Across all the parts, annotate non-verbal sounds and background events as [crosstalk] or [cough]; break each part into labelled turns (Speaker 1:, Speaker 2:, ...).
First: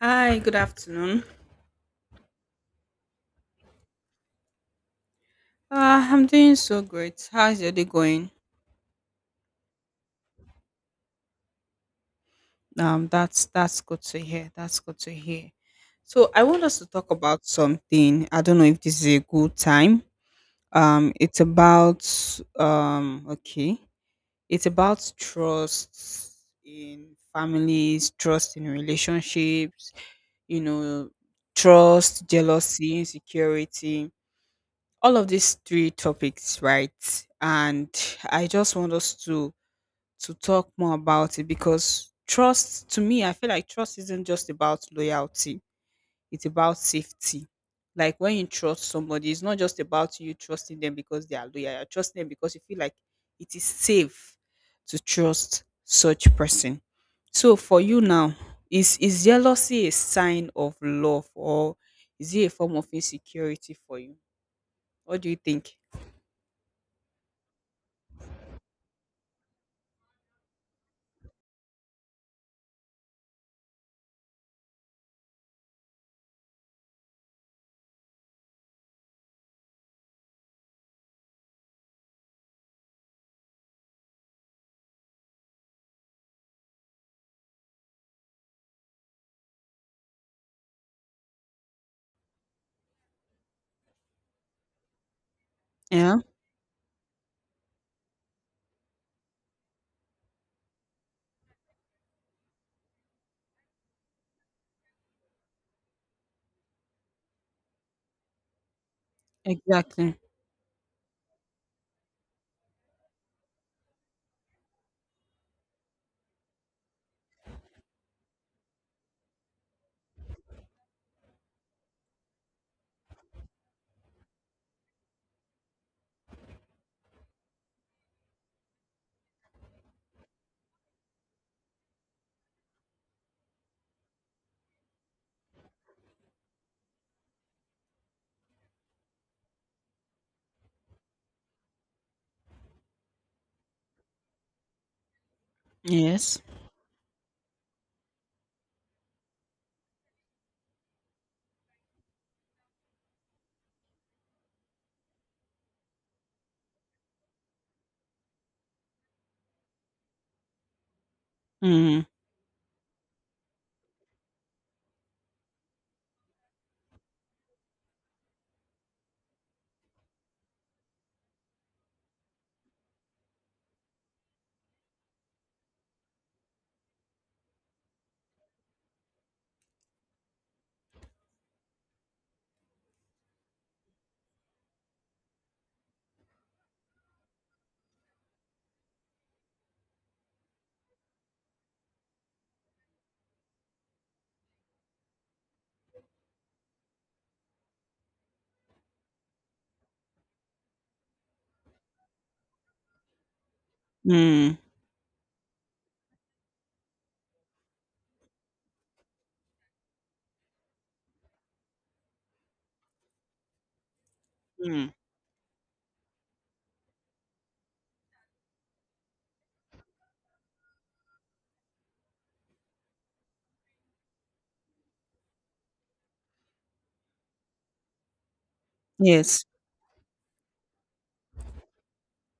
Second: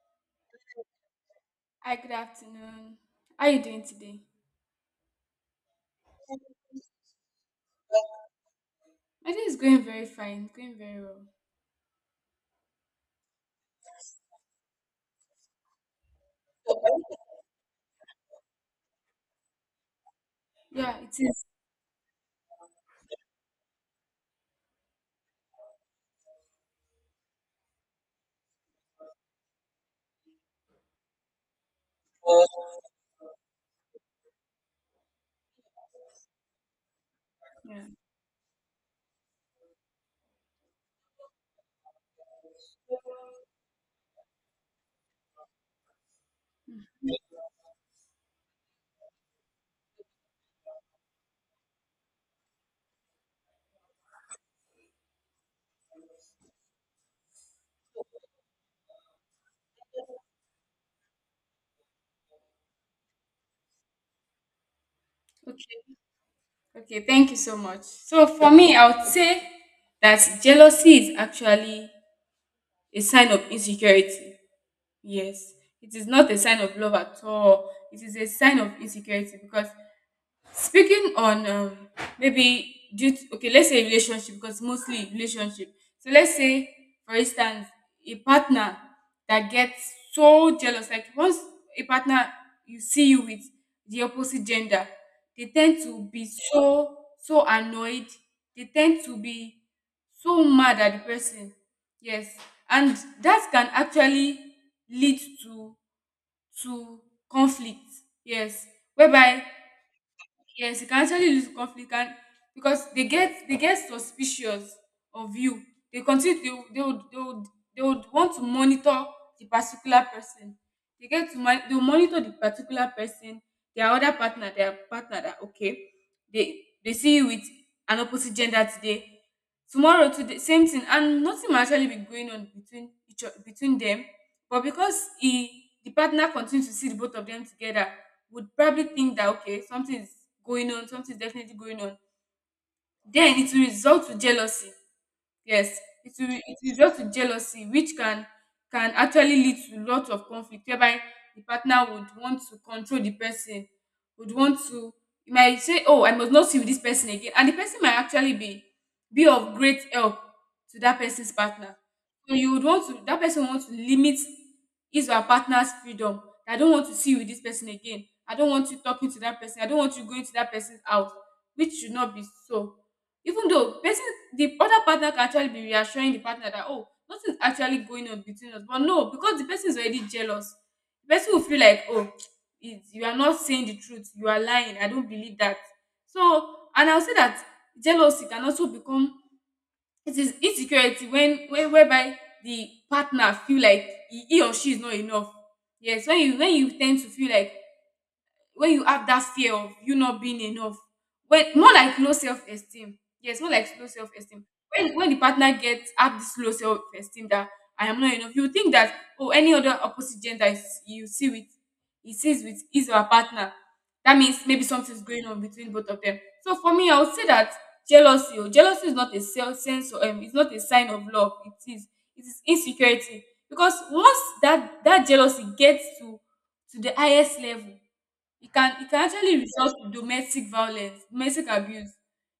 Speaker 1: Hi, good afternoon.
Speaker 2: Hi, good afternoon. How are you doing today?
Speaker 1: I'm doing so great. How's your day going?
Speaker 2: My day is going very fine, going very well.
Speaker 1: That's good to hear. That's good to hear. So I want us to talk about something. I don't know if this is a good time.
Speaker 2: Yeah, it
Speaker 1: It's
Speaker 2: is.
Speaker 1: about okay. It's about trust in families, trust in relationships. You know, Trust, jealousy, insecurity. All of these three topics, right?
Speaker 2: Yeah.
Speaker 1: And I just want us to talk more about it, because trust, to me, I feel like trust isn't just about loyalty, it's about
Speaker 2: Mm.
Speaker 1: safety. Like, when you trust somebody, it's not just about you trusting them because they are loyal, you're trusting them because you feel like it is safe to trust such person. So for you now, is jealousy a sign of love, or is it a form of insecurity for you? What do you think?
Speaker 2: Okay. Okay, thank you so much. So for me, I would say that jealousy is actually a sign of insecurity. Yes. It is not a sign of love at all. It is a sign of insecurity because Speaking on maybe due to, okay, let's say relationship, because mostly relationship. So let's say, for instance, a partner that gets so jealous, like once a partner you see you with the opposite gender, they tend to
Speaker 1: Yeah.
Speaker 2: be so annoyed. They tend to be so mad at the person. Yes, and that can actually lead to to conflict. Yes, whereby.
Speaker 1: Exactly.
Speaker 2: Yes, you can actually lose conflict, and because they get suspicious of you. They continue they, would- they would they would they would want to monitor the particular person. They will monitor the particular person, their other partner, their partner that, okay, they see you with an opposite gender today. Tomorrow, today, same thing, and nothing might actually be going on between between them. But because he the partner continues to see the both of them together, would probably think that, okay, something is going on, something is definitely going on. Then it will result to jealousy. Yes, it will
Speaker 1: Yes.
Speaker 2: it will result to jealousy, which can actually lead to lot of conflict, whereby the partner would want to control the person, would want to you might say, oh, I must not see with this person again. And the person might actually be of great help to that person's partner.
Speaker 1: Mm,
Speaker 2: So you would want to that person wants to limit his or her partner's freedom. I don't want to see you with this person again. I don't want you talking to that person. I don't want you going to that person's house, which should not be so. Even though person the other partner can actually be reassuring the partner that, oh, nothing's actually going on between us. But no, because the person is already jealous, the person will feel like, oh, you are not saying the truth, you are lying, I don't believe that. So, and I'll say that jealousy can also become it is insecurity when whereby the partner feel like, he or she is not enough. Yes, when you tend to feel like, when you have that fear of you not being enough, when more like low self-esteem. Yes, more like low self-esteem.
Speaker 1: mm,
Speaker 2: When, the partner gets have this low self-esteem that I am not enough, you think that, oh, any other opposite gender is, you see with, he sees with his or her partner, that means maybe
Speaker 1: mm.
Speaker 2: something's going on between both of them. So for me, I would say that jealousy or jealousy is not a self sense, or it's not a sign of love. It is, insecurity. Because once that jealousy gets to the highest level, it can, actually
Speaker 1: Yes.
Speaker 2: result to domestic violence, domestic abuse,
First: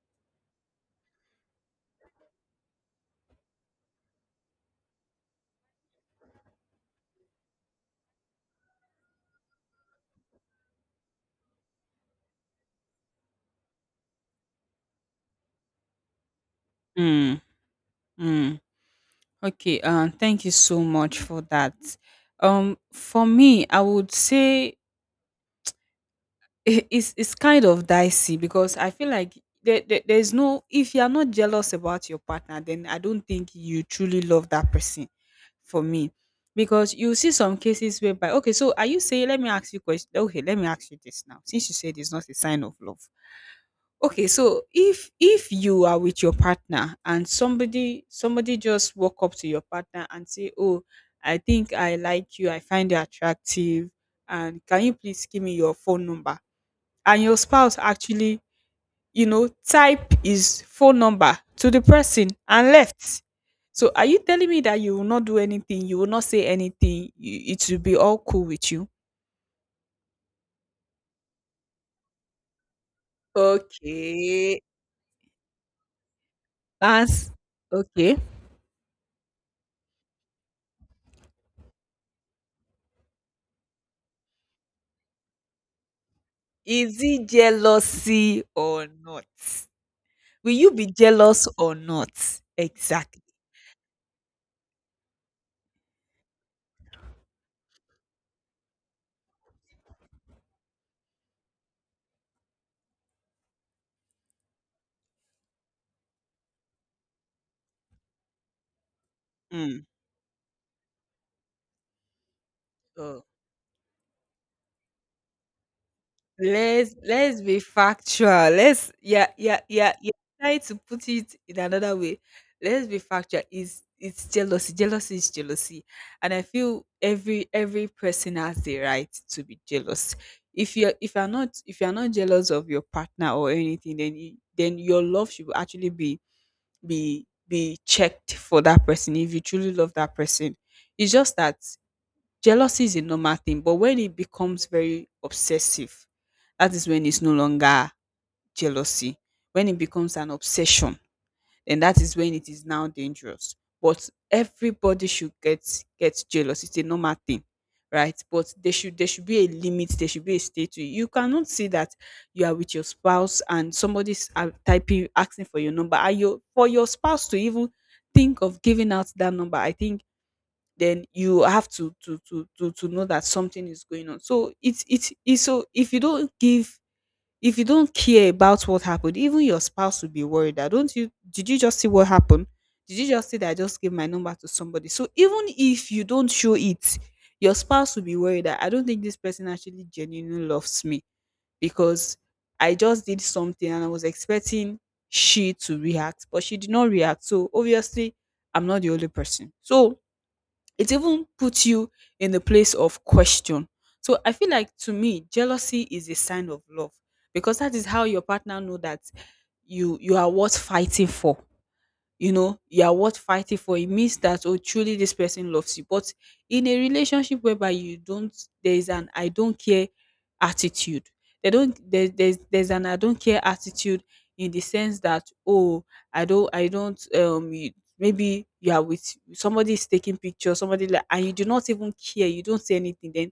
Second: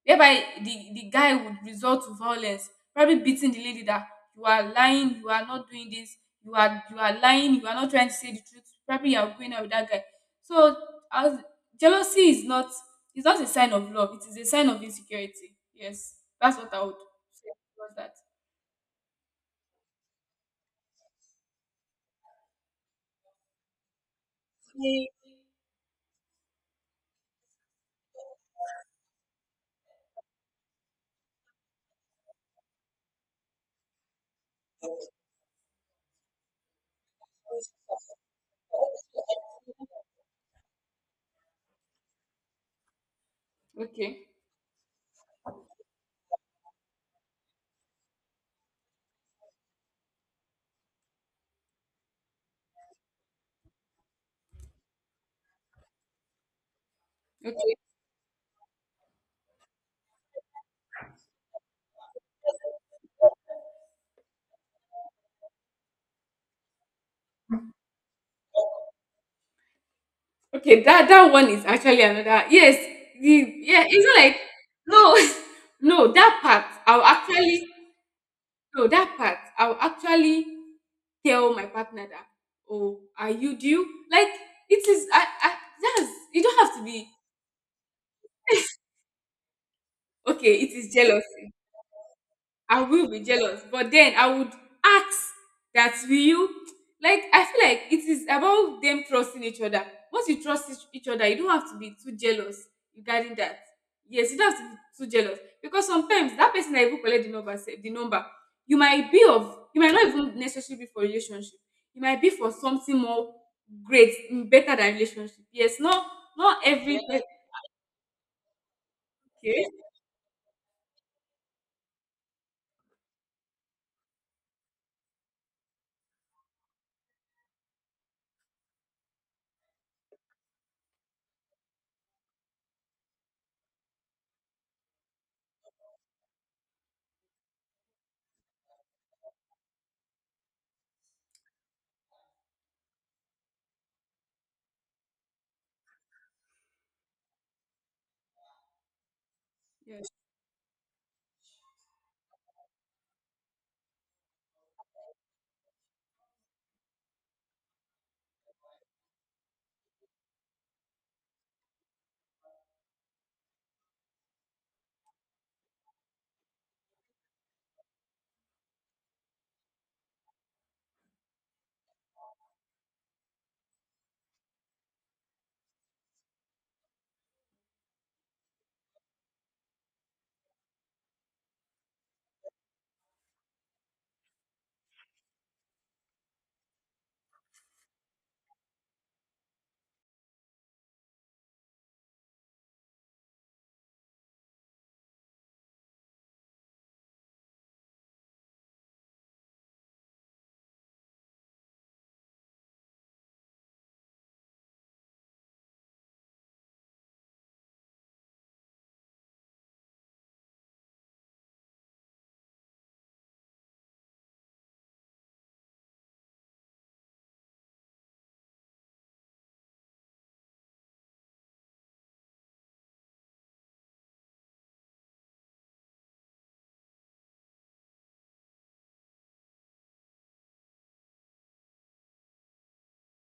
Speaker 2: whereby the guy would resort to violence, probably beating the lady that, you are lying, you are not doing this, you are, lying, you are not trying to say the truth. Probably you are going out with that guy. So, as jealousy is not it's not a sign of love. It is a sign of insecurity. Yes, that's what I would
Speaker 1: Mm,
Speaker 2: say. Was that
Speaker 1: mm. Okay. Thank you so much for that. For me, I would say
Speaker 2: I
Speaker 1: [laughs] it's kind of dicey, because I feel like there, there's no if you are not jealous about your partner, then I don't think you truly love that person. For me, because you see some cases whereby, okay, so are you saying? Let me ask you question. Okay, let me ask you this now. Since you said it's not a sign of love.
Speaker 2: okay?
Speaker 1: Okay, so if you are with your partner and somebody just walk up to your partner and say, "Oh, I think I like you. I find you attractive, and can you please give me your phone number?" And your
Speaker 2: Okay.
Speaker 1: spouse actually, you know, type his phone number to the person and left. So are you telling me that you will not do anything? You will not say anything. You, it will be all cool with you?
Speaker 2: Okay, that one is actually another. Yes, the, yeah, it's not like
Speaker 1: Okay,
Speaker 2: no, [laughs] no, that part I'll
Speaker 1: that's
Speaker 2: actually
Speaker 1: okay.
Speaker 2: no that part I'll actually tell my partner that, oh, are you do, like, it is, I that's, you don't have to
Speaker 1: Is
Speaker 2: be.
Speaker 1: it jealousy or not? Will
Speaker 2: Okay. It
Speaker 1: you be
Speaker 2: is
Speaker 1: jealous
Speaker 2: jealousy.
Speaker 1: or not?
Speaker 2: I will be
Speaker 1: Exactly.
Speaker 2: jealous, but then I would ask that, will you, like, I feel like it is about them trusting each other. Once you trust each other, you don't have to be too jealous regarding that. Yes, you don't have to be too jealous, because sometimes that person that even collect the number, the number, you
Speaker 1: Mm.
Speaker 2: might not even necessarily be for relationship. You might be for something
Speaker 1: So
Speaker 2: more great, better than relationship. Yes, no, not
Speaker 1: let's
Speaker 2: every Yeah.
Speaker 1: let's be factual. Let's... yeah, yeah,
Speaker 2: Okay.
Speaker 1: yeah, yeah. Try to put it in another way. Let's be factual. Is it's jealousy. Jealousy is jealousy, and I feel every person has the right to be jealous. If you're not jealous of your partner or anything, then your love should actually be be checked for that person, if you truly love that person. It's just that jealousy is a normal thing, but when it becomes very obsessive, that is when it's no longer jealousy. When it
Speaker 2: Yes.
Speaker 1: becomes an obsession, then that is when it is now dangerous. But everybody should get jealous. It's a normal thing, right? But there should be a limit. There should be a state to it. You cannot say that you are with your spouse and somebody's typing, asking for your number. And your, for your spouse to even think of giving out that number, I think then you have to know that something is going on. So it's so, if you don't care about what happened, even your spouse will be worried that, don't you, did you just see what happened? Did you just see that I just gave my number to somebody? So even if you don't show it, your spouse will be worried that I don't think this person actually genuinely loves me, because I just did something and I was expecting she to react, but she did not react. So obviously I'm not the only person. So it even puts you in the place of question. So I feel like, to me, jealousy is a sign of love, because that is how your partner know that you are worth fighting for. You know, you are worth fighting for. It means that, oh, truly this person loves you. But in a relationship whereby you don't, there is an I don't care attitude, they don't there's an I don't care attitude, in the sense that, oh, I don't you, maybe you are with somebody, is taking pictures, somebody, like, and you do not even care, you don't say anything, then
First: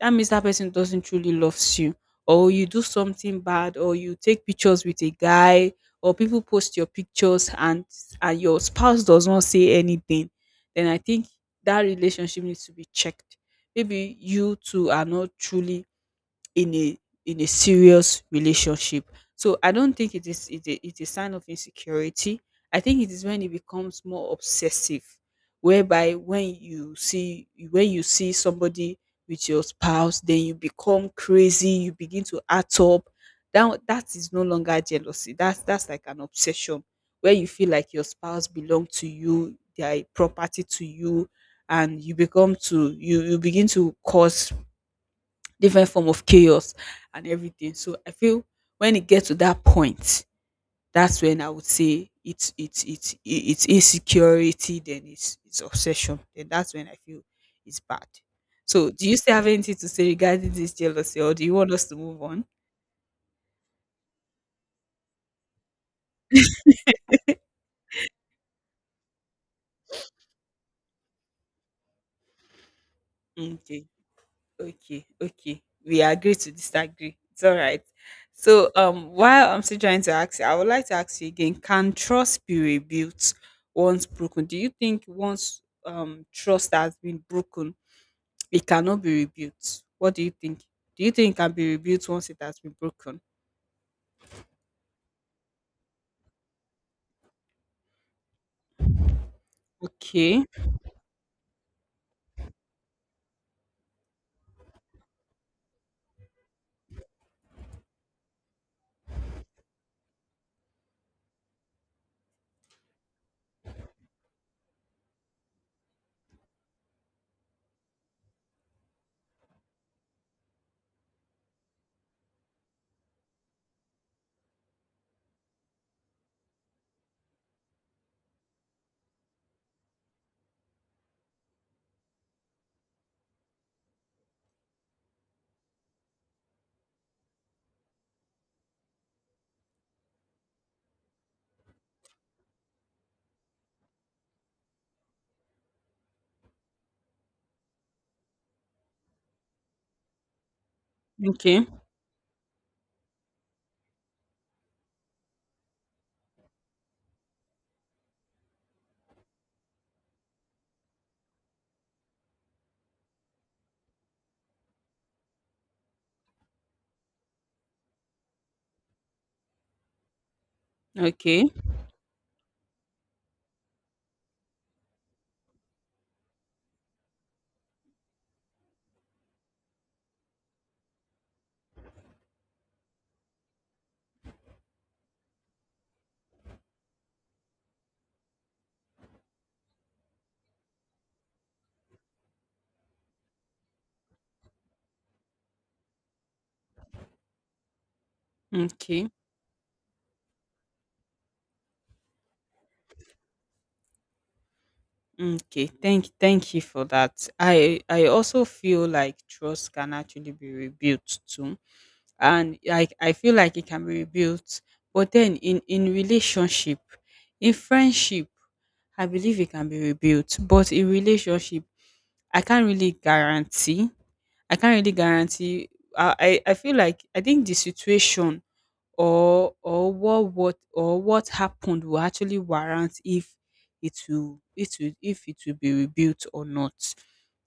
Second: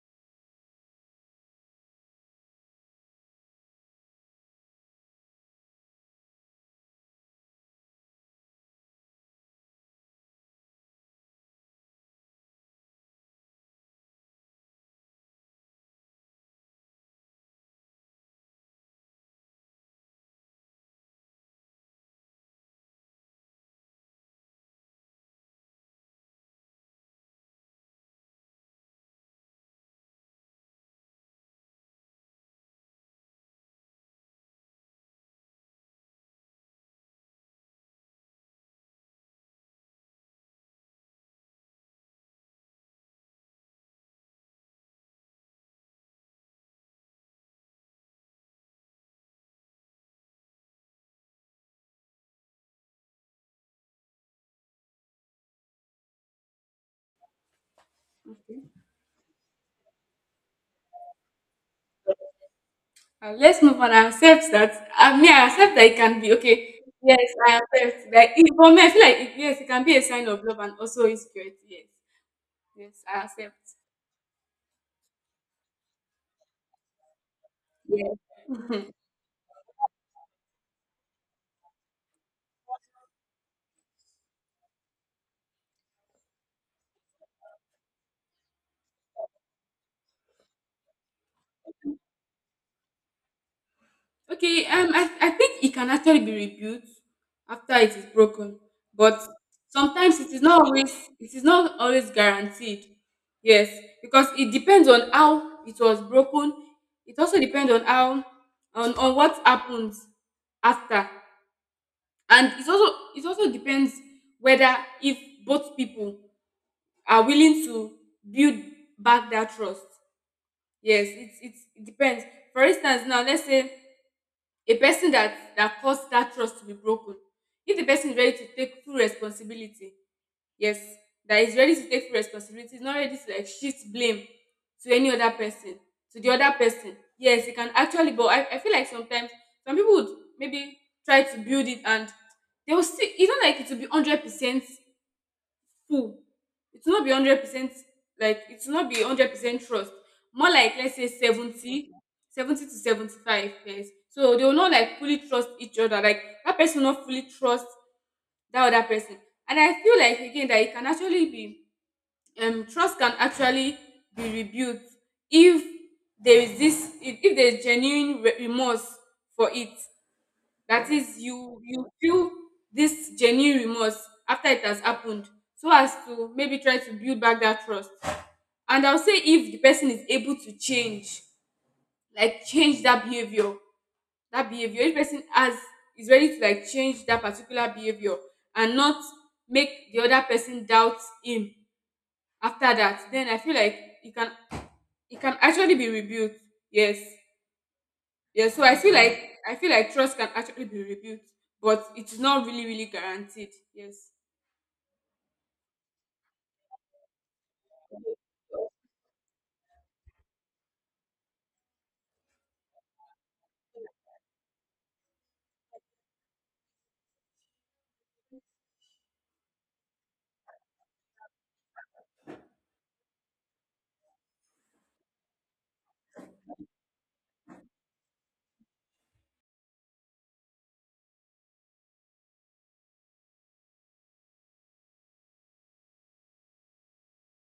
Speaker 1: that means that person doesn't truly loves you. Or you do something bad, or you take pictures with a guy, or people post your pictures and your spouse does not say anything. Then I think that relationship needs to be checked. Maybe you two are not truly in a in a serious relationship. So I don't think it is a sign of insecurity. I think it is when it becomes more obsessive, whereby when you see somebody with your spouse, then you become crazy, you begin to act up. That is no longer jealousy. That's like an obsession, where you feel like your spouse belong to you, they are a property to you, and you begin to cause different form of chaos and everything. So I feel, when it gets to that point, that's when I would say it's insecurity, then it's obsession. Then that's when I feel it's bad.
Speaker 2: Okay.
Speaker 1: So do you still have anything to say regarding this jealousy, or do you want us to move on?
Speaker 2: Let's move on and accept that. I mean, I accept that it can be okay. Yes, I accept. Like, for me, I feel like it, yes, it can be a sign of love and also insecurity. Yes, yes, I accept.
Speaker 1: Okay. Okay, okay. We agree to disagree. It's all right.
Speaker 2: Yes.
Speaker 1: So, while I'm still trying to ask you, I would like to ask you again: can trust be rebuilt once broken? Do you think once trust has been broken, it cannot be rebuilt? What do you think? Do you think it can be rebuilt once it has been broken?
Speaker 2: Okay. I think it can actually be rebuilt after it is broken, but sometimes
Speaker 1: Okay,
Speaker 2: it is not always guaranteed. Yes, because it depends on how it was broken. It also depends on how, on what happens after. And it also depends whether, if both people are willing to build back that trust. Yes, it depends. For instance, now let's say a person that caused that trust to be broken. If the person is ready to take full responsibility, yes, that is ready to take full responsibility, is not ready to like shift blame to any other person, to the other person, yes, it can actually. But I feel like sometimes some people would maybe try to build it, and they will still it's not like it will be 100% full. It will not be 100%, like it will not be 100% trust. More like, let's say
Speaker 1: okay,
Speaker 2: 70, 70 to 75. Yes, so they will not like fully trust each other, like that person will not fully trust that other person. And I feel like, again, that it can actually be, trust can actually be rebuilt if there is this, if there is genuine remorse for it. That is,
Speaker 1: okay,
Speaker 2: you feel this genuine remorse after it has happened, so as to maybe try to build back that trust. And I'll say, if the person is able to change, like change that behavior, that behavior, if person has is ready to like change that particular behavior, and not make the other person doubt him after that, then I feel like you can it can actually be rebuilt. Yes. Yes. So I feel. Okay.
Speaker 1: okay,
Speaker 2: Like, I feel like trust can actually be rebuilt, but it's not really, really guaranteed. Yes.
Speaker 1: okay. Thank you for that. I also feel like trust can actually be rebuilt too, and I feel like it can be rebuilt. But then in relationship, in friendship, I believe it can be rebuilt. But in relationship, I can't really guarantee. I can't really guarantee. I feel like, I think the situation or what happened will actually warrant if it will be rebuilt or not,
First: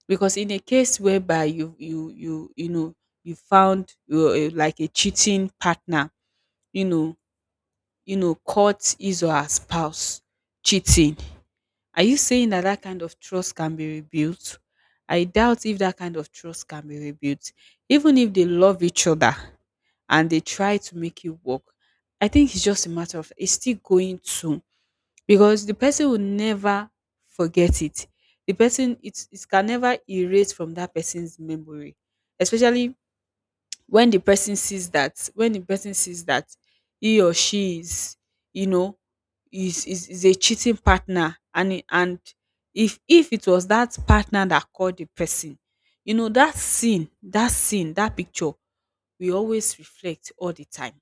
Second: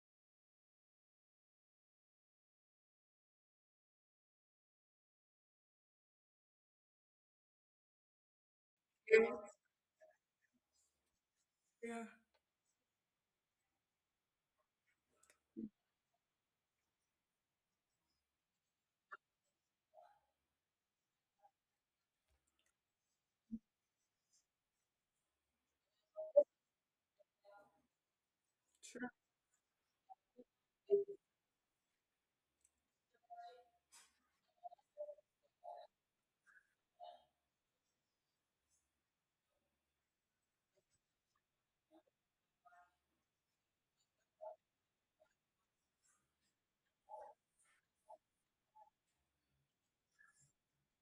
Speaker 1: because in a case whereby you know, you found like a cheating partner, you know, caught his or
Speaker 2: Yeah.
Speaker 1: her spouse cheating.
Speaker 2: Yeah.
Speaker 1: Are you saying that that kind of trust can be rebuilt? I doubt if that kind of trust can be rebuilt. Even if they love each other and they try to make it work, I think it's just a matter of, it's still going to, because the person will never forget it. The person,
Speaker 2: True.
Speaker 1: it can never erase from that person's memory, especially when the person sees that when the person sees that he or she is, you know, is a cheating partner, and it- and if it was that partner that called the person, you know, that scene, that picture we always reflect all the time.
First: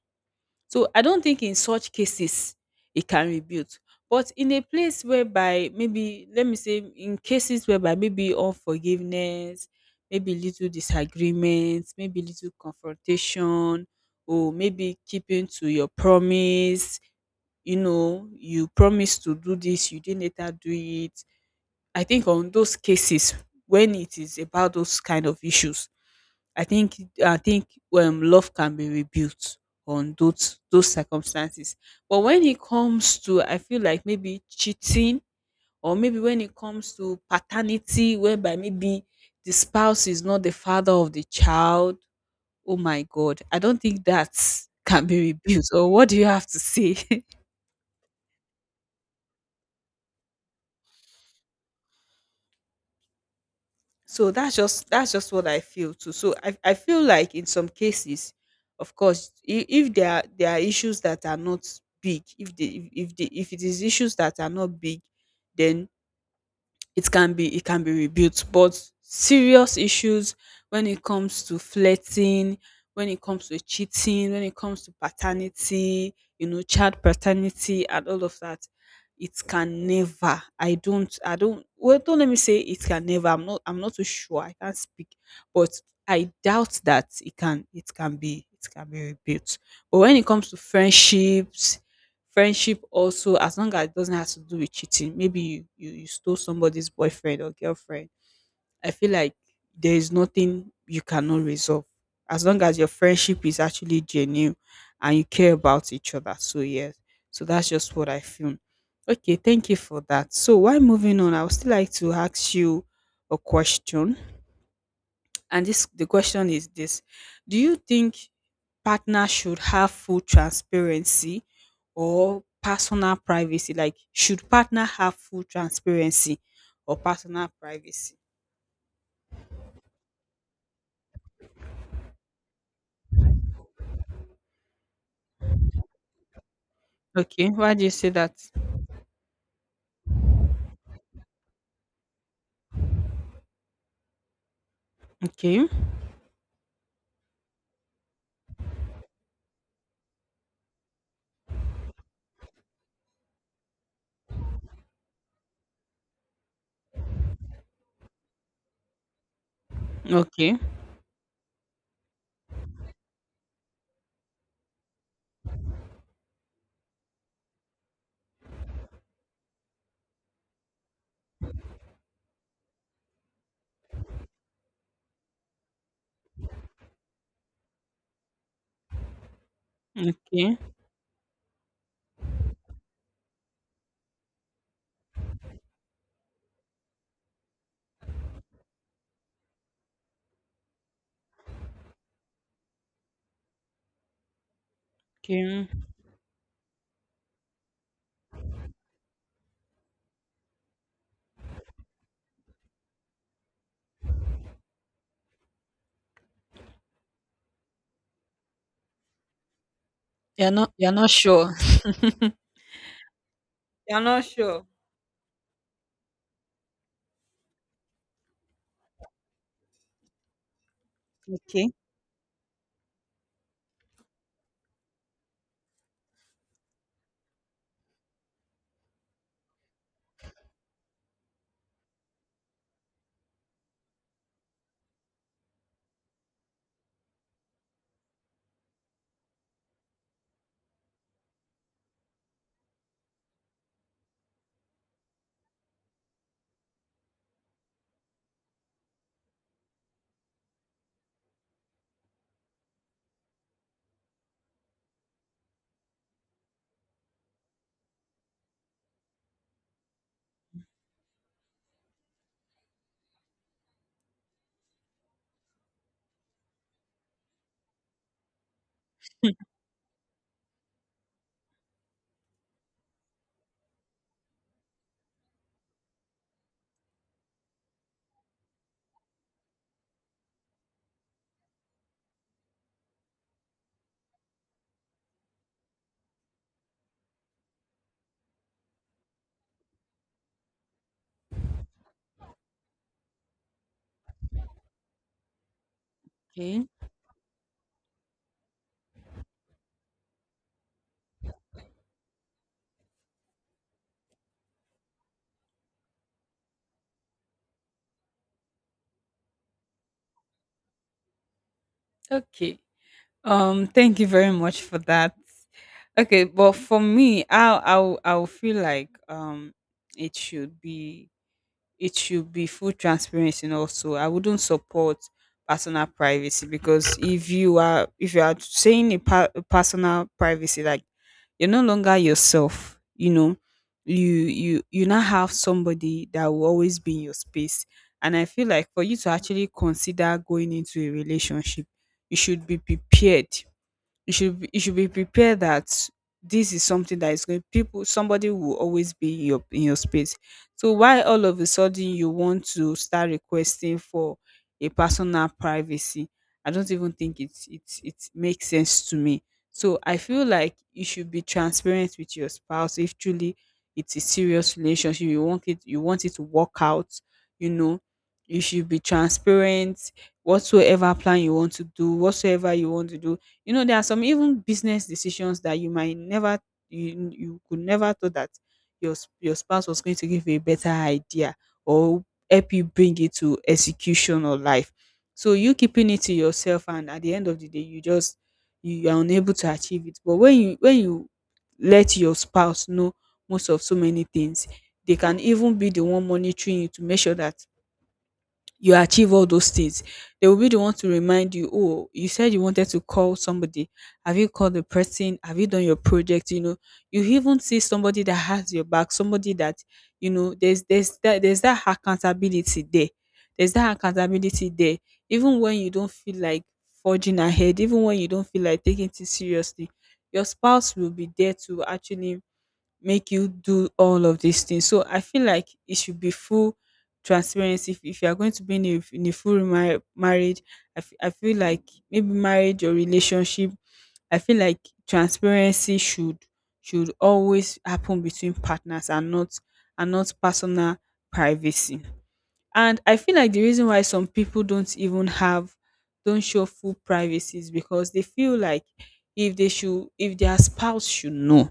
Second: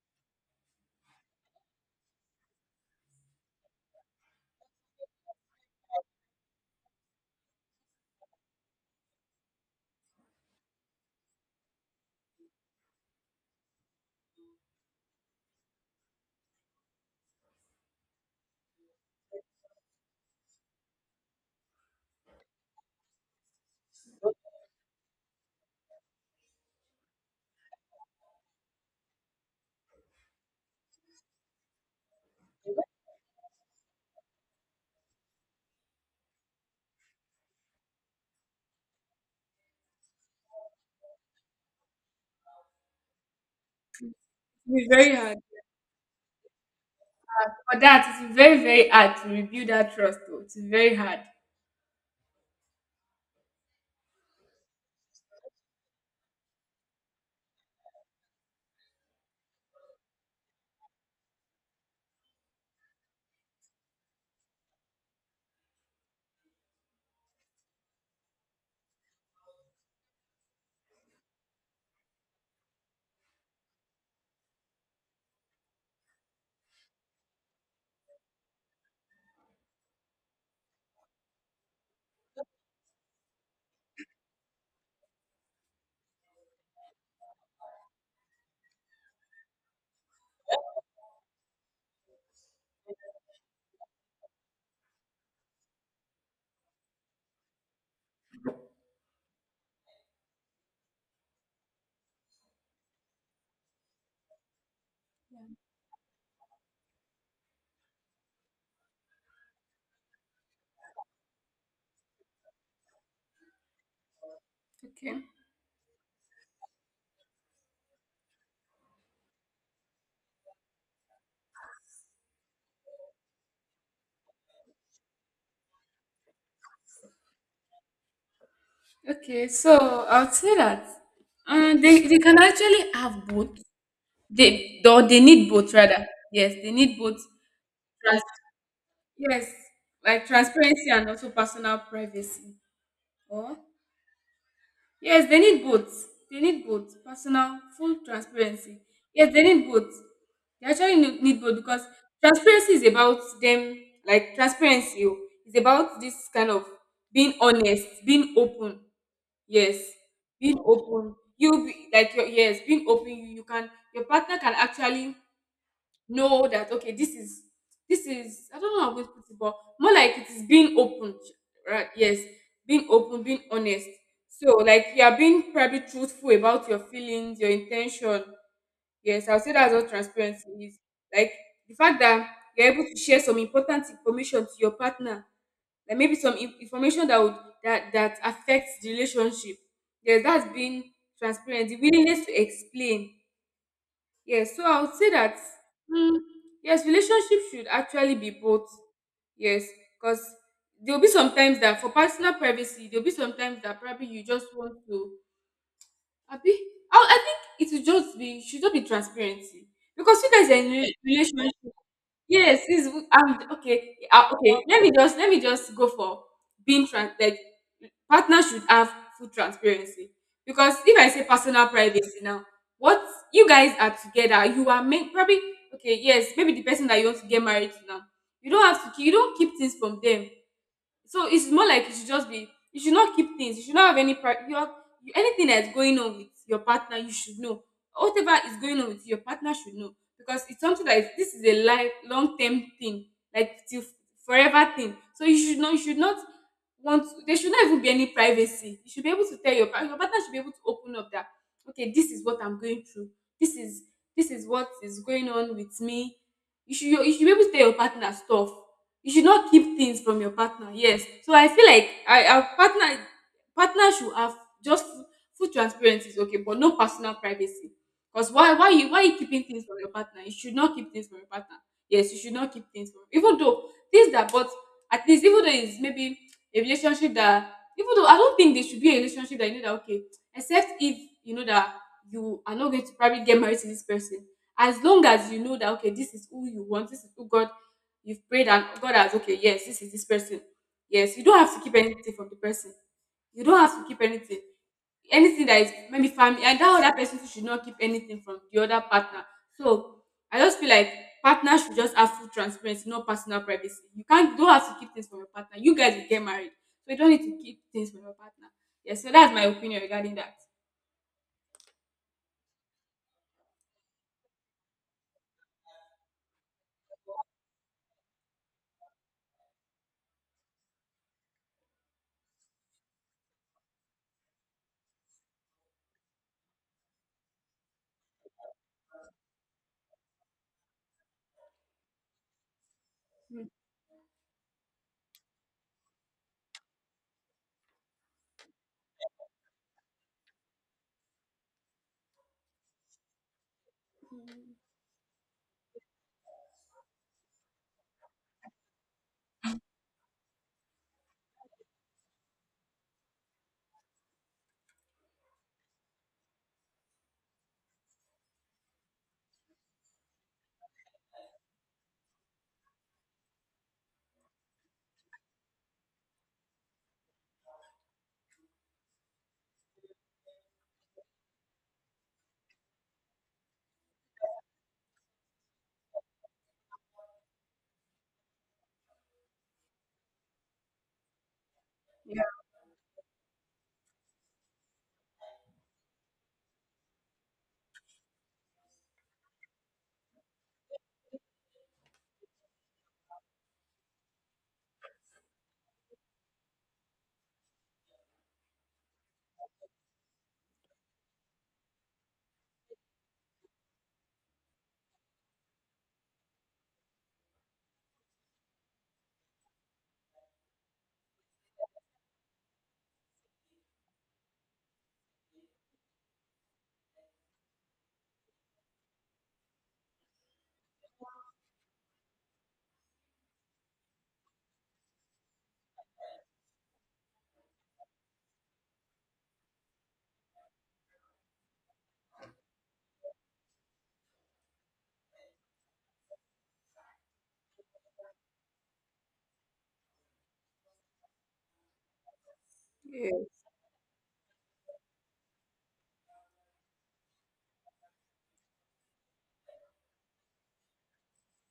Speaker 1: So I don't think in such cases it can rebuild. But in a place whereby, maybe let me say, in cases whereby maybe unforgiveness, maybe little disagreements, maybe little confrontation, or maybe keeping to your promise, you know, you promised to do this, you didn't later do it. I think on those cases, when it is about those kind of issues, I think, I think love can be rebuilt on those circumstances. But when it comes to, I feel like maybe cheating, or maybe when it comes to paternity, whereby maybe the spouse is not the father of the child. Oh my God, I don't think that
Speaker 2: It's
Speaker 1: can
Speaker 2: very
Speaker 1: be
Speaker 2: hard.
Speaker 1: rebuilt. Or what do you have to say?
Speaker 2: For that, it's very, very hard to rebuild that trust. Though. It's very hard.
Speaker 1: So that's just what I feel too. So I feel like in some cases, of course, if there are issues that are not big, if it is issues that are not big, then it can be rebuilt. But serious issues, when it comes to flirting, when it comes to cheating, when it comes to paternity, you know, child paternity and all of that, it can never, I don't I don't well, don't let me say it can never, I'm not too sure, I can't speak, but I doubt that it can be rebuilt. But when it comes to friendships, friendship also, as long as it doesn't have to do with cheating, maybe you stole somebody's boyfriend or girlfriend. I feel like there is nothing you cannot resolve, as long as your friendship is actually genuine and you care about each other. So, yes, so that's just what I feel. Okay, thank you for that. So, while moving on, I would still like to ask you a question.
Speaker 2: Okay.
Speaker 1: And this, the question is this: do you think partners should have full transparency or personal privacy? Like, should partner have full transparency or personal privacy?
Speaker 2: Okay, so I would say that they can actually have both. They, or they need both rather. Yes, they need both.
Speaker 1: Okay, why do you say
Speaker 2: Trans-
Speaker 1: that?
Speaker 2: yes, like transparency and also personal privacy. Or. Yes, they need
Speaker 1: Okay,
Speaker 2: both. They need both personal, full transparency. Yes, they need both. They actually need both, because transparency is about them, like transparency, is about this kind of being honest, being open. Yes,
Speaker 1: okay,
Speaker 2: being open. You be, like, your, yes, being open. You can your partner can actually know that, okay, this is, I don't know how I'm going to put it, but more like it is being open, right? Yes, being open, being honest. So like you are being probably truthful about your feelings, your intention. Yes, I'll say that's what transparency
Speaker 1: okay,
Speaker 2: is. Like the fact that you're able to share some important information to your partner, like maybe some information that would that affects the relationship. Yes, that's being transparent, the willingness to explain. Yes, so I would say that,
Speaker 1: okay.
Speaker 2: mm, yes, relationship should actually be both. Yes, because there'll be sometimes that, for personal privacy, there'll be sometimes that probably you just want to. Abi, I think it should just be, transparency, because you guys
Speaker 1: You're
Speaker 2: are
Speaker 1: not
Speaker 2: in
Speaker 1: you're
Speaker 2: a
Speaker 1: not
Speaker 2: relationship.
Speaker 1: sure.
Speaker 2: Yes, this
Speaker 1: [laughs]
Speaker 2: okay.
Speaker 1: You're not
Speaker 2: Okay,
Speaker 1: sure.
Speaker 2: let me just go for being trans, like, partners should have full transparency. Because if I say personal
Speaker 1: Okay,
Speaker 2: privacy now, what, you guys are together, you are meant probably, okay, yes, maybe the person that you want to get married to now. You don't keep things from them, so it's more like you should not keep things, you should not have any pri- your you- anything that's going on with your partner you should know, whatever is going on with your partner should know, because it's something that is, this is a life long term thing, like till forever thing. So you should know, you should not want to, there should not even be any privacy. You should be able to tell your partner, your partner should be able to open up that, okay, this is what I'm going through. this is this is what is going on with me. You should be able to tell your partner stuff. You should not keep things from your partner. Yes, so I feel like I our partner should have just full transparency is okay, but no personal privacy. Because why you keeping things from your partner. You should not keep things from your partner. Yes, you should not keep things from, even though things that, but at least, even though it's maybe a relationship that, even though I don't think there should be a relationship that you know that, okay, except if you know that you are not going to probably get married to this person. As long as you know that, okay, this is who you want, this is who god you've prayed and God has, okay, yes, this is this person. Yes, you don't have to keep anything from the person. You don't have to keep anything. Anything that is maybe family, and
Speaker 1: okay,
Speaker 2: that other person should not keep anything from the other partner. So I just feel like partners should just have full transparency, not personal privacy. You can't Don't have to keep things from your partner. You guys will get married. So you don't need to keep things from your partner. Yes, so that's my opinion regarding that.
Speaker 1: okay. Thank you very much for that. Okay, but for me, I will feel like it should be it should be full transparency, and also I wouldn't support personal privacy, because if you are saying a, a personal privacy, like you're no longer yourself, you know, you now have somebody that will always be in your space. And I feel like for you to actually consider going into a relationship, you should be prepared, you should be prepared that this is something that is going people somebody will always be in your space. So why all of a sudden you want to start requesting for a personal privacy? I don't even think it makes sense to me. So I feel like you should be transparent with your spouse. If truly it's a serious relationship, you want it to work out, you know, you should be transparent. Whatsoever plan you want to do, whatsoever you want to do, you know, there are some even business decisions that you might never, you could never thought that your your spouse was going to give you a better idea, or
Speaker 2: Yeah.
Speaker 1: help you bring it to execution or life. So you keeping it to yourself, and at the end of the day you just, you are unable to achieve it. But when you let your spouse know most of so many things, they can even be the one monitoring you to make sure that you achieve all those things. They will be the one to remind you, oh, you said you wanted to call somebody. Have you called the person? Have you done your project? You know, you even see somebody that has your back, somebody that, you know, there's that accountability there. There's that accountability there. Even when you don't feel like forging ahead, even when you don't feel like taking things seriously, your spouse will be there to actually make you do all of these things. So I feel like it should be full transparency. If you are going to be in a full marriage, I feel like maybe marriage or relationship, I feel like transparency should always happen between partners, and not personal privacy. And I
Speaker 2: Yeah.
Speaker 1: feel like the reason why some people don't even have, don't show full privacy is because they feel like if their spouse should know,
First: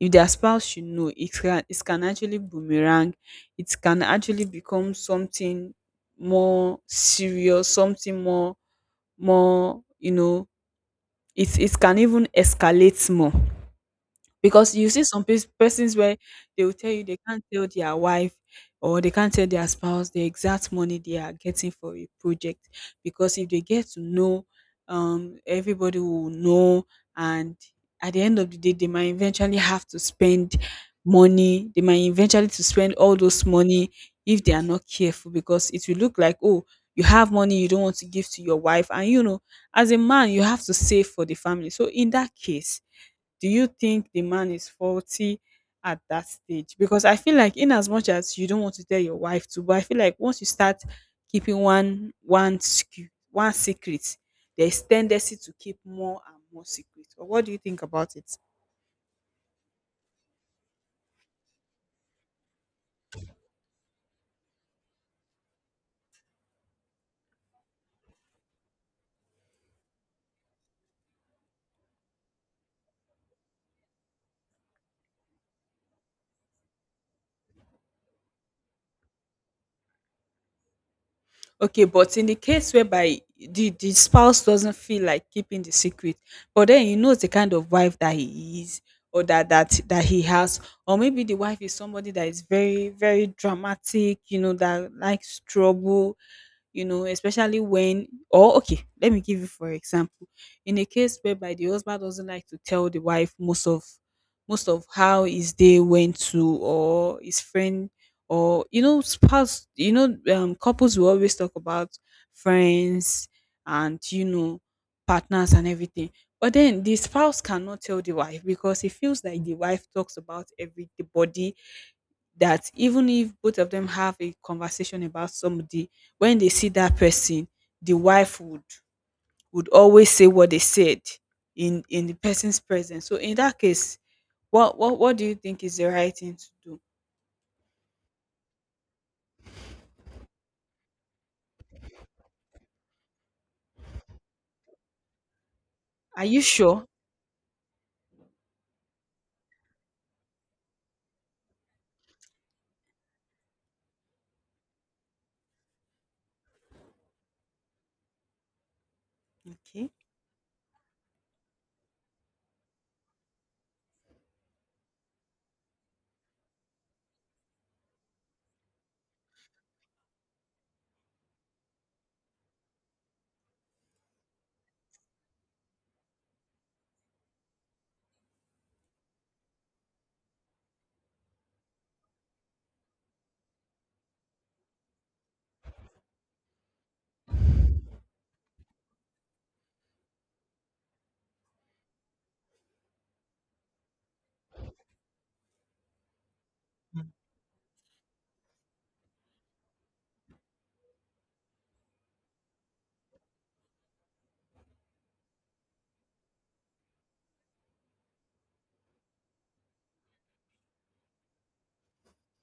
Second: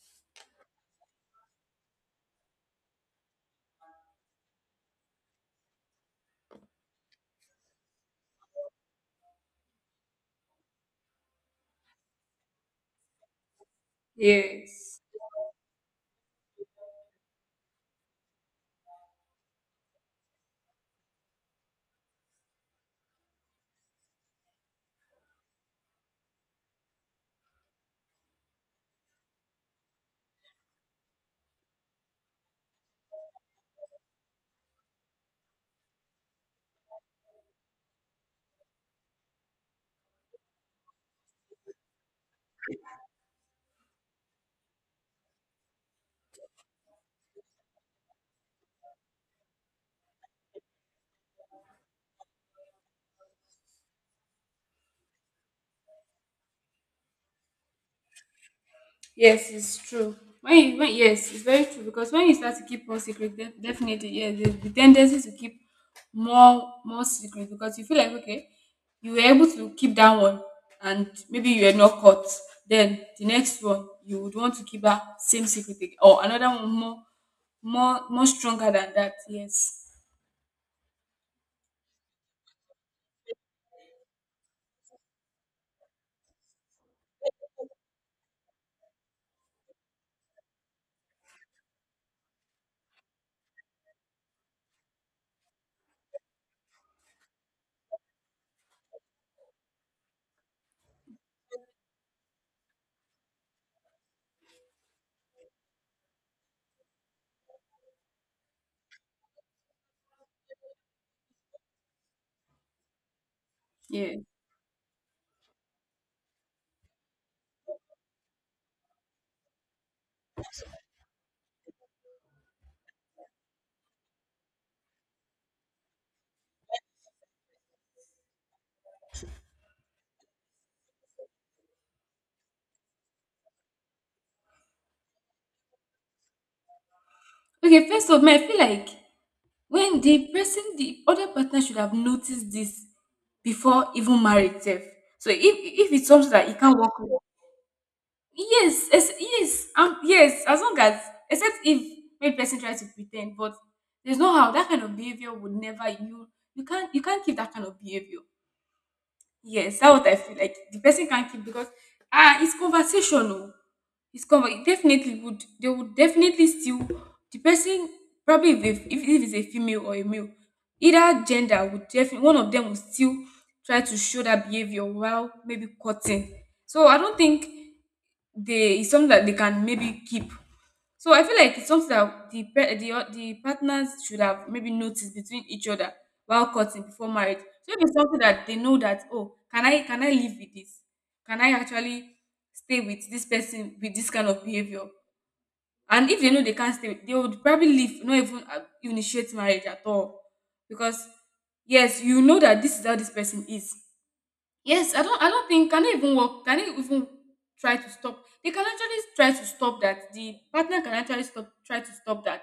Speaker 1: if their spouse should know, it can actually boomerang. It can actually become something more serious, something more, more, you know, it can even escalate more, because you
Speaker 2: Yes.
Speaker 1: see some persons where they will tell you they can't tell their wife, or they can't tell their spouse the exact money they are getting for a project, because if they get to know, everybody will know, and at the end of the day, they might eventually have to spend money. They might eventually to spend all those money if they are not careful, because it will look like, oh, you have money, you don't want to give to your wife, and you know, as a man you have to save for the family. So in that case, do you think the man is faulty at that stage? Because I feel like in as much as you don't want to tell your wife to, but I feel like once you start keeping one skew, one secret, there's tendency to keep more and more secrets. Or what do you think about it?
Speaker 2: Yes, it's true. When you when Yes, it's very true, because when you start to keep more secret, definitely, yes, there's the tendency to keep more secret, because you feel like, okay, you were able to keep that one and maybe you were not caught. Then the next one you would want to keep that same secret again, or another one more stronger than that. Yes,
Speaker 1: Okay, but in the case whereby the spouse doesn't feel like keeping the secret, but then he knows the kind of wife that he is, or that he has, or maybe the wife is somebody that is very dramatic, you know, that likes trouble, you know, especially when, or okay, let me give you for example, in a case whereby the husband doesn't like to tell the wife most of, most of how his day went to, or his friend, or you know, spouse, you know, couples will always talk about friends, and
Speaker 2: yeah.
Speaker 1: you know, partners, and everything, but then the spouse cannot tell the wife because it feels like the wife talks about everybody, that even if both of them have a conversation about somebody, when they see that person, the wife would always say what they said in the person's presence. So in that case, what do you think is the right thing to do?
Speaker 2: Okay, first of all, I feel like, when the other partner should have noticed this before even marriage sef. So if it's
Speaker 1: Are
Speaker 2: something
Speaker 1: you
Speaker 2: that you can't
Speaker 1: sure?
Speaker 2: work with, yes, yes, yes, yes, as long as, except if maybe person tries to pretend, but there's no how that kind of behavior would never. You, you can't keep that kind of behavior. Yes,
Speaker 1: Okay.
Speaker 2: that's what I feel like the person can't keep. Because, ah, it's comfort, definitely would they would definitely still, the person, probably, if it's a female or a male, either gender would definitely, one of them will still try to show that behavior while maybe cutting. So I don't think they it's something that they can maybe keep. So I feel like it's something that the pe- the o- the partners should have maybe noticed between each other while courting before marriage. So maybe something that they know that, oh, can I live with this? Can I actually stay with this person with this kind of behavior? And if they know they can't stay, they would probably leave, not even initiate marriage at all, because, yes, you know that this is how this person is. Yes, I don't think, can it even work, can it even, try to stop they can actually try to stop that. The partner can actually stop try to stop that.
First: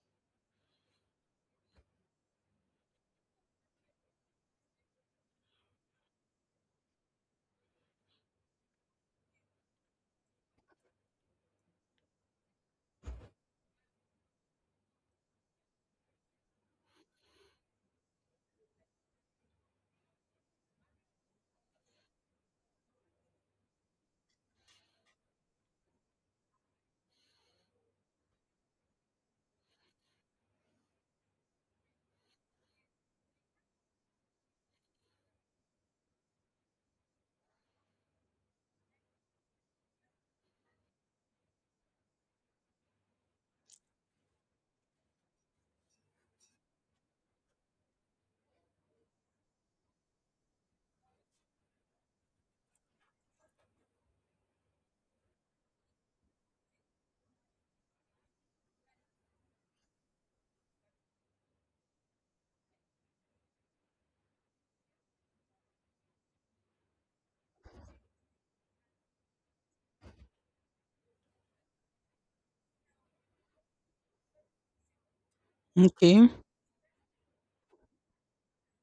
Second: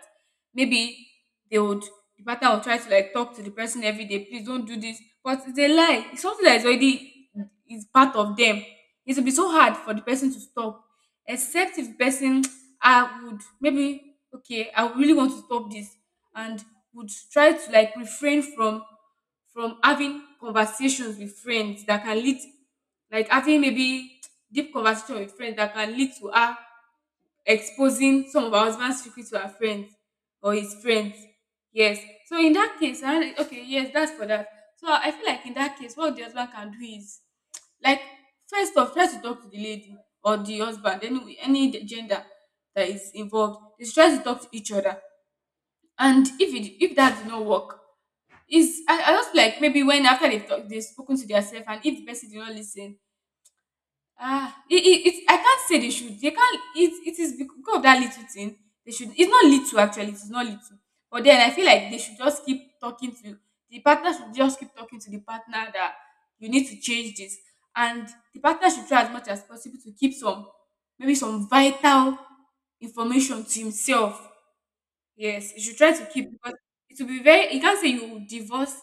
Speaker 2: Maybe they would the partner will try to, like, talk to the person every day, please don't do this. But it's a lie. It's something that is part of them. It will be so hard for the person to stop. Except if the person, [tsk] I would maybe okay, I really want to stop this, and would try to, like, refrain from having conversations with friends that can lead, like having maybe deep conversation with friends that can lead to her exposing some of her husband's secret to her friends or his friends. Yes. So in that case, okay, yes, that's for that. So I feel like in that case, what the husband can do is, like, first off, try to talk to the lady or the husband, any gender that is involved. They should try to talk to each other. And if it if that did not work, it's, I just, like, maybe, when after they've spoken to themselves, and if the person did not listen, ah, it I can't say they should. They can't It is because of that little thing. They should It's not little, actually, it's not little. But then I feel like they should just keep talking to, the partner should just keep talking to the partner that, you need to change this. And the partner should try as much as possible to keep some, maybe some vital information to himself. Yes, you should try to
Speaker 1: Okay.
Speaker 2: keep, because it will be very you can't say you divorce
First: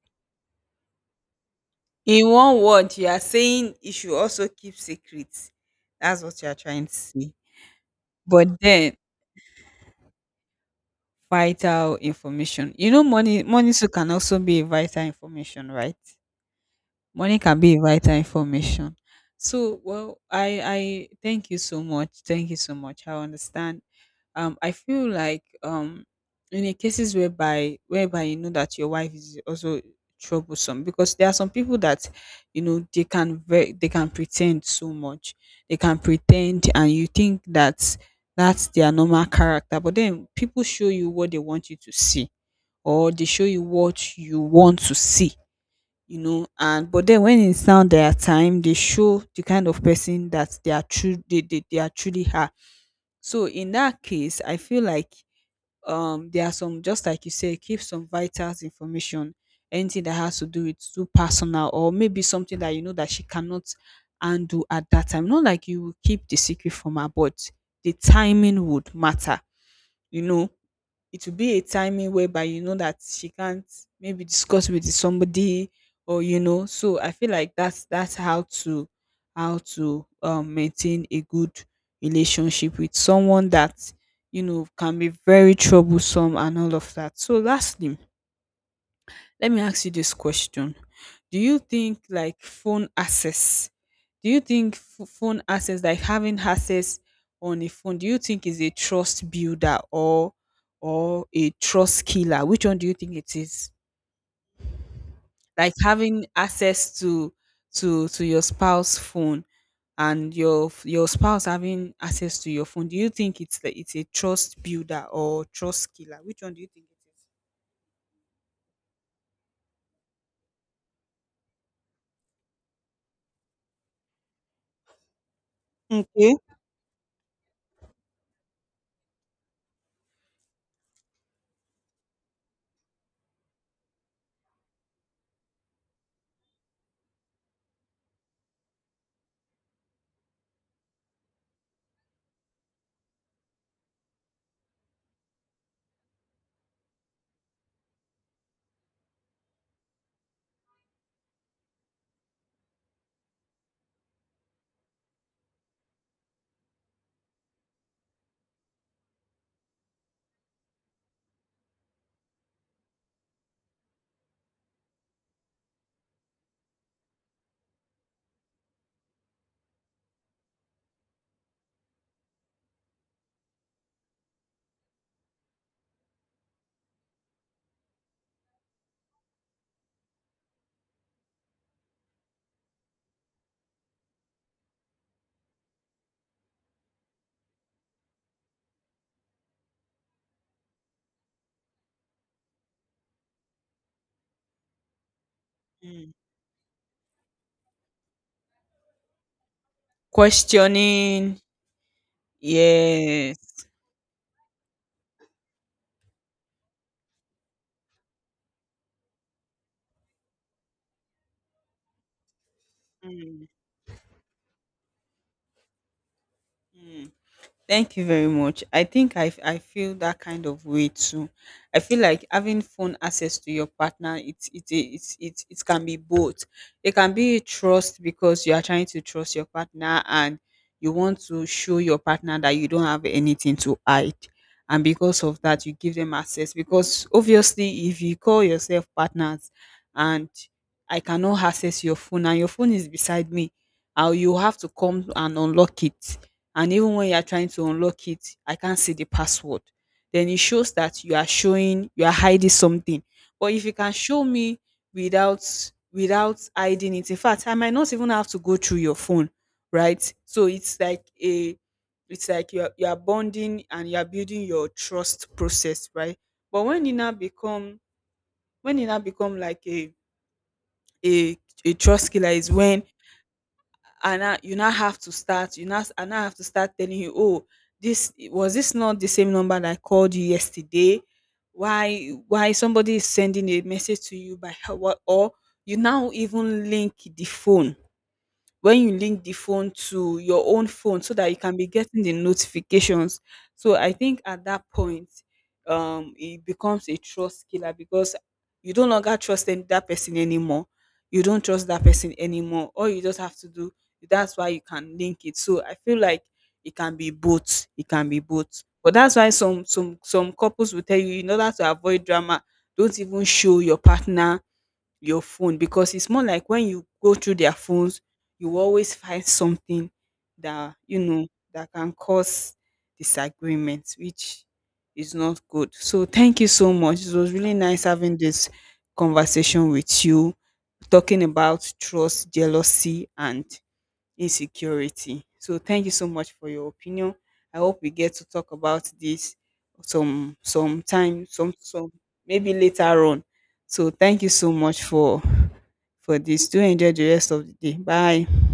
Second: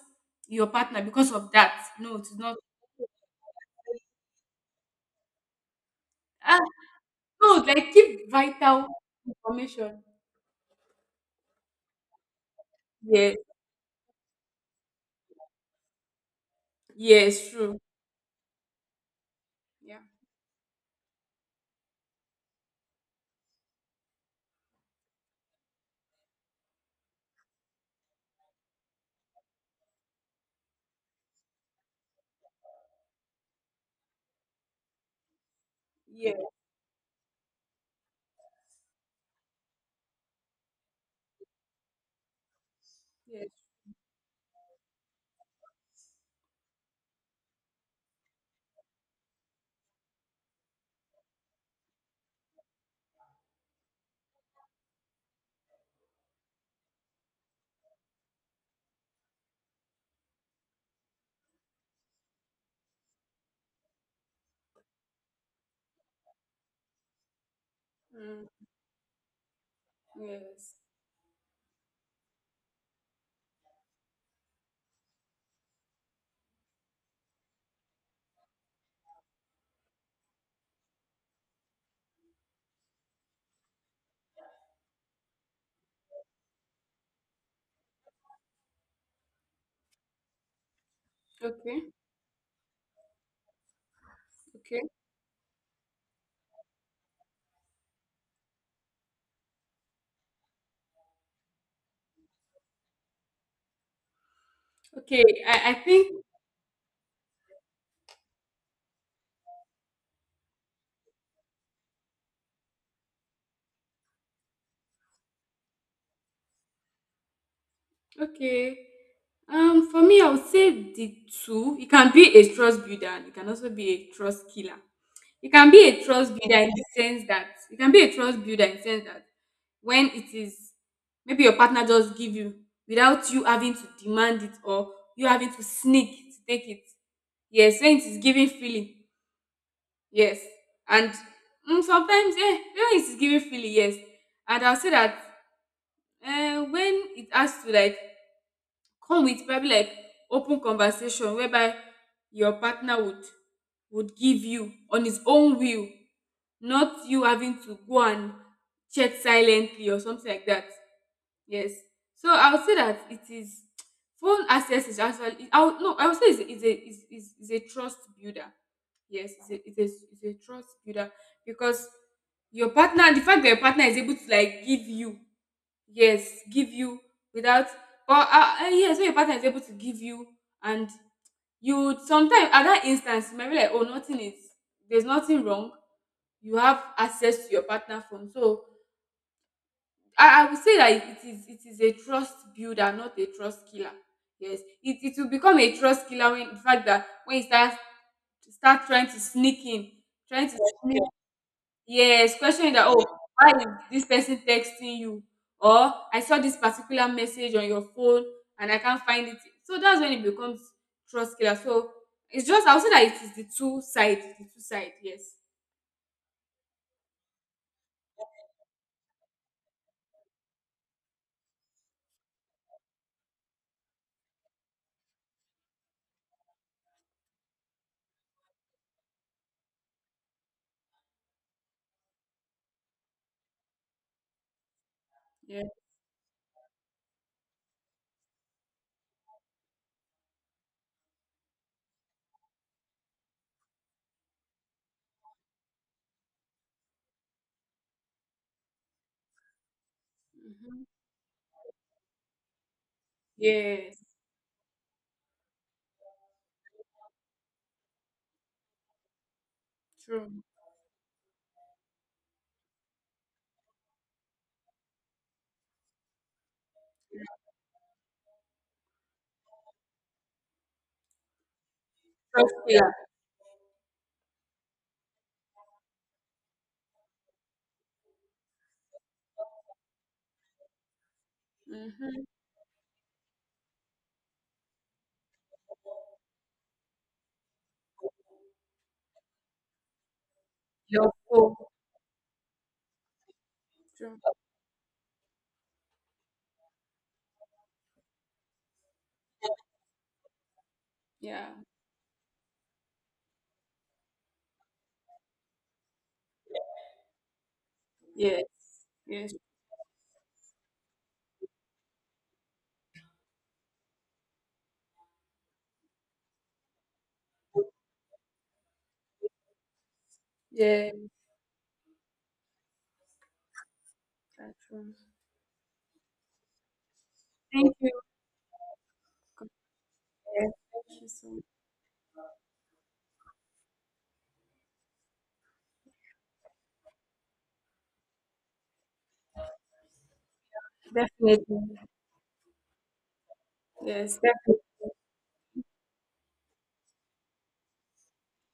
Speaker 2: your partner because of that. No, it
Speaker 1: In
Speaker 2: is not,
Speaker 1: one word, you are saying you should also keep secrets. That's what you are
Speaker 2: ah
Speaker 1: trying to say.
Speaker 2: no, like, keep
Speaker 1: But
Speaker 2: vital
Speaker 1: then
Speaker 2: information.
Speaker 1: vital information. You know,
Speaker 2: Yeah,
Speaker 1: money too can also be a vital information, right? Money
Speaker 2: yes,
Speaker 1: can be
Speaker 2: true.
Speaker 1: a vital information. So
Speaker 2: Yeah.
Speaker 1: well, I thank you so much. Thank you so much. I understand. I feel like in the cases whereby you know that your wife is also troublesome, because there are some people that, you know, they can very they can pretend so much. They can
Speaker 2: Yeah.
Speaker 1: pretend, and you think that that's their normal character, but then people show you what they want you to see, or they show
Speaker 2: Yes.
Speaker 1: you what you want to see, you know, and but then when it's now their time, they show the kind of person that they are, true they are truly are. So in that case I feel like, there are some, just like you say, keep some vital information, anything that has to do with too personal, or maybe something that you know that she cannot handle at that time. Not like you will keep the secret from her, but the
Speaker 2: Mm,
Speaker 1: timing would matter. You know,
Speaker 2: yes.
Speaker 1: it will be a timing whereby you know that she can't maybe discuss with somebody, or you know. So I feel like that's how to, how to, maintain a good relationship with someone that, you know, can be very troublesome and all of that. So lastly, let me ask you this question. Do you
Speaker 2: Okay.
Speaker 1: think, like, phone access? Do you think
Speaker 2: Okay.
Speaker 1: phone access, like having access on a phone, do you think is a trust builder or a trust killer? Which one do you think it is?
Speaker 2: Okay. I
Speaker 1: Like
Speaker 2: think,
Speaker 1: having access to to your spouse's phone, and your your spouse having access to your phone, do you think it's the, it's a trust builder or trust killer? Which one do you think
Speaker 2: okay. For me, I would say the two. It can be a trust builder, and it can also be a trust killer. It can be a
Speaker 1: it
Speaker 2: trust
Speaker 1: is?
Speaker 2: builder in the sense that, it can be a trust builder in the sense that, when it is maybe your partner just give you without you having to demand it, or you having to sneak to take it. Yes, when it is giving feeling, yes. And, sometimes, when it is giving feeling, yes. And I'll say that, when it has to, like, come with probably, like, open conversation whereby your partner would give you on his own will, not you having to go and chat silently or something like that. Yes. So I would say that it is [tsk] phone access is actually, I would, no I would say it's a, it's a trust builder. Yes, it's a trust builder, because your partner the fact that your partner is able to, like, give you, yes, give you without, or yes, when your partner is able to give you, and you sometimes at that instance you might be like, oh, nothing is there's nothing wrong, you have access to your partner phone. So I would say that it is a trust builder, not a trust killer. Yes, it will become a trust
Speaker 1: Mm.
Speaker 2: killer when the fact that, when you start trying to sneak in, trying to sneak,
Speaker 1: Questioning.
Speaker 2: yes, questioning that, oh, why
Speaker 1: Yes.
Speaker 2: is this person texting you, or I saw this particular message on your phone and I can't find it. So that's when it becomes trust killer. So it's just, I would say that it is the
Speaker 1: Mm,
Speaker 2: two side the two side yes.
Speaker 1: mm. Thank you very much. I think I feel that kind of way too. I feel like having phone access to your partner, it can be both. It can be trust, because you are trying to trust your partner, and you want to show your partner that you don't have anything to hide. And because of
Speaker 2: Yeah.
Speaker 1: that, you give them access. Because obviously, if you call yourself partners, and I cannot access your phone, and your phone is beside me, how, you have to come and unlock it, and even when you are trying to unlock it, I can't see the password. Then it shows
Speaker 2: Hmm.
Speaker 1: that you are showing, you are hiding something. But if you can
Speaker 2: Yes.
Speaker 1: show me, without, without hiding it, in fact, I might not even have to go through your phone, right?
Speaker 2: True.
Speaker 1: So it's like a, it's like you are bonding, and you are building your trust process, right? But when it now become like a a trust killer, is
Speaker 2: Trust.
Speaker 1: when,
Speaker 2: Yeah.
Speaker 1: and I now you now have to start, you now I now have to start telling you, oh, this was, this not the same number that I called you yesterday?
Speaker 2: Mm-hmm.
Speaker 1: Why somebody is sending a message to you, by her- what, or you now even link the phone, when you link the phone to your own phone
Speaker 2: Your
Speaker 1: so that you
Speaker 2: phone.
Speaker 1: can be getting the notifications. So I
Speaker 2: True.
Speaker 1: think at that point, it becomes a trust killer because you don't longer trust that person anymore. You don't
Speaker 2: Yeah.
Speaker 1: trust that person anymore. All you just have to do, that's why you can link it. So I feel like it can be both. It can be
Speaker 2: Yes.
Speaker 1: both. But that's why
Speaker 2: Yes.
Speaker 1: some some couples will tell you, in order to avoid drama, don't even show your partner your phone, because it's more like when you go through their phones, you always find something that, you
Speaker 2: Yeah.
Speaker 1: know, that can cause disagreements, which
Speaker 2: That's true.
Speaker 1: is not good. So thank you so much. It was really
Speaker 2: Thank
Speaker 1: nice
Speaker 2: you.
Speaker 1: having this conversation with you,
Speaker 2: Thank you
Speaker 1: talking
Speaker 2: so much.
Speaker 1: about trust, jealousy, and insecurity. So thank you so much for your opinion. I hope we get to talk about this some time, some
Speaker 2: Definitely.
Speaker 1: some maybe later on. So
Speaker 2: Yes.
Speaker 1: thank you so
Speaker 2: Definitely.
Speaker 1: much for this. Do enjoy the rest of the day. Bye.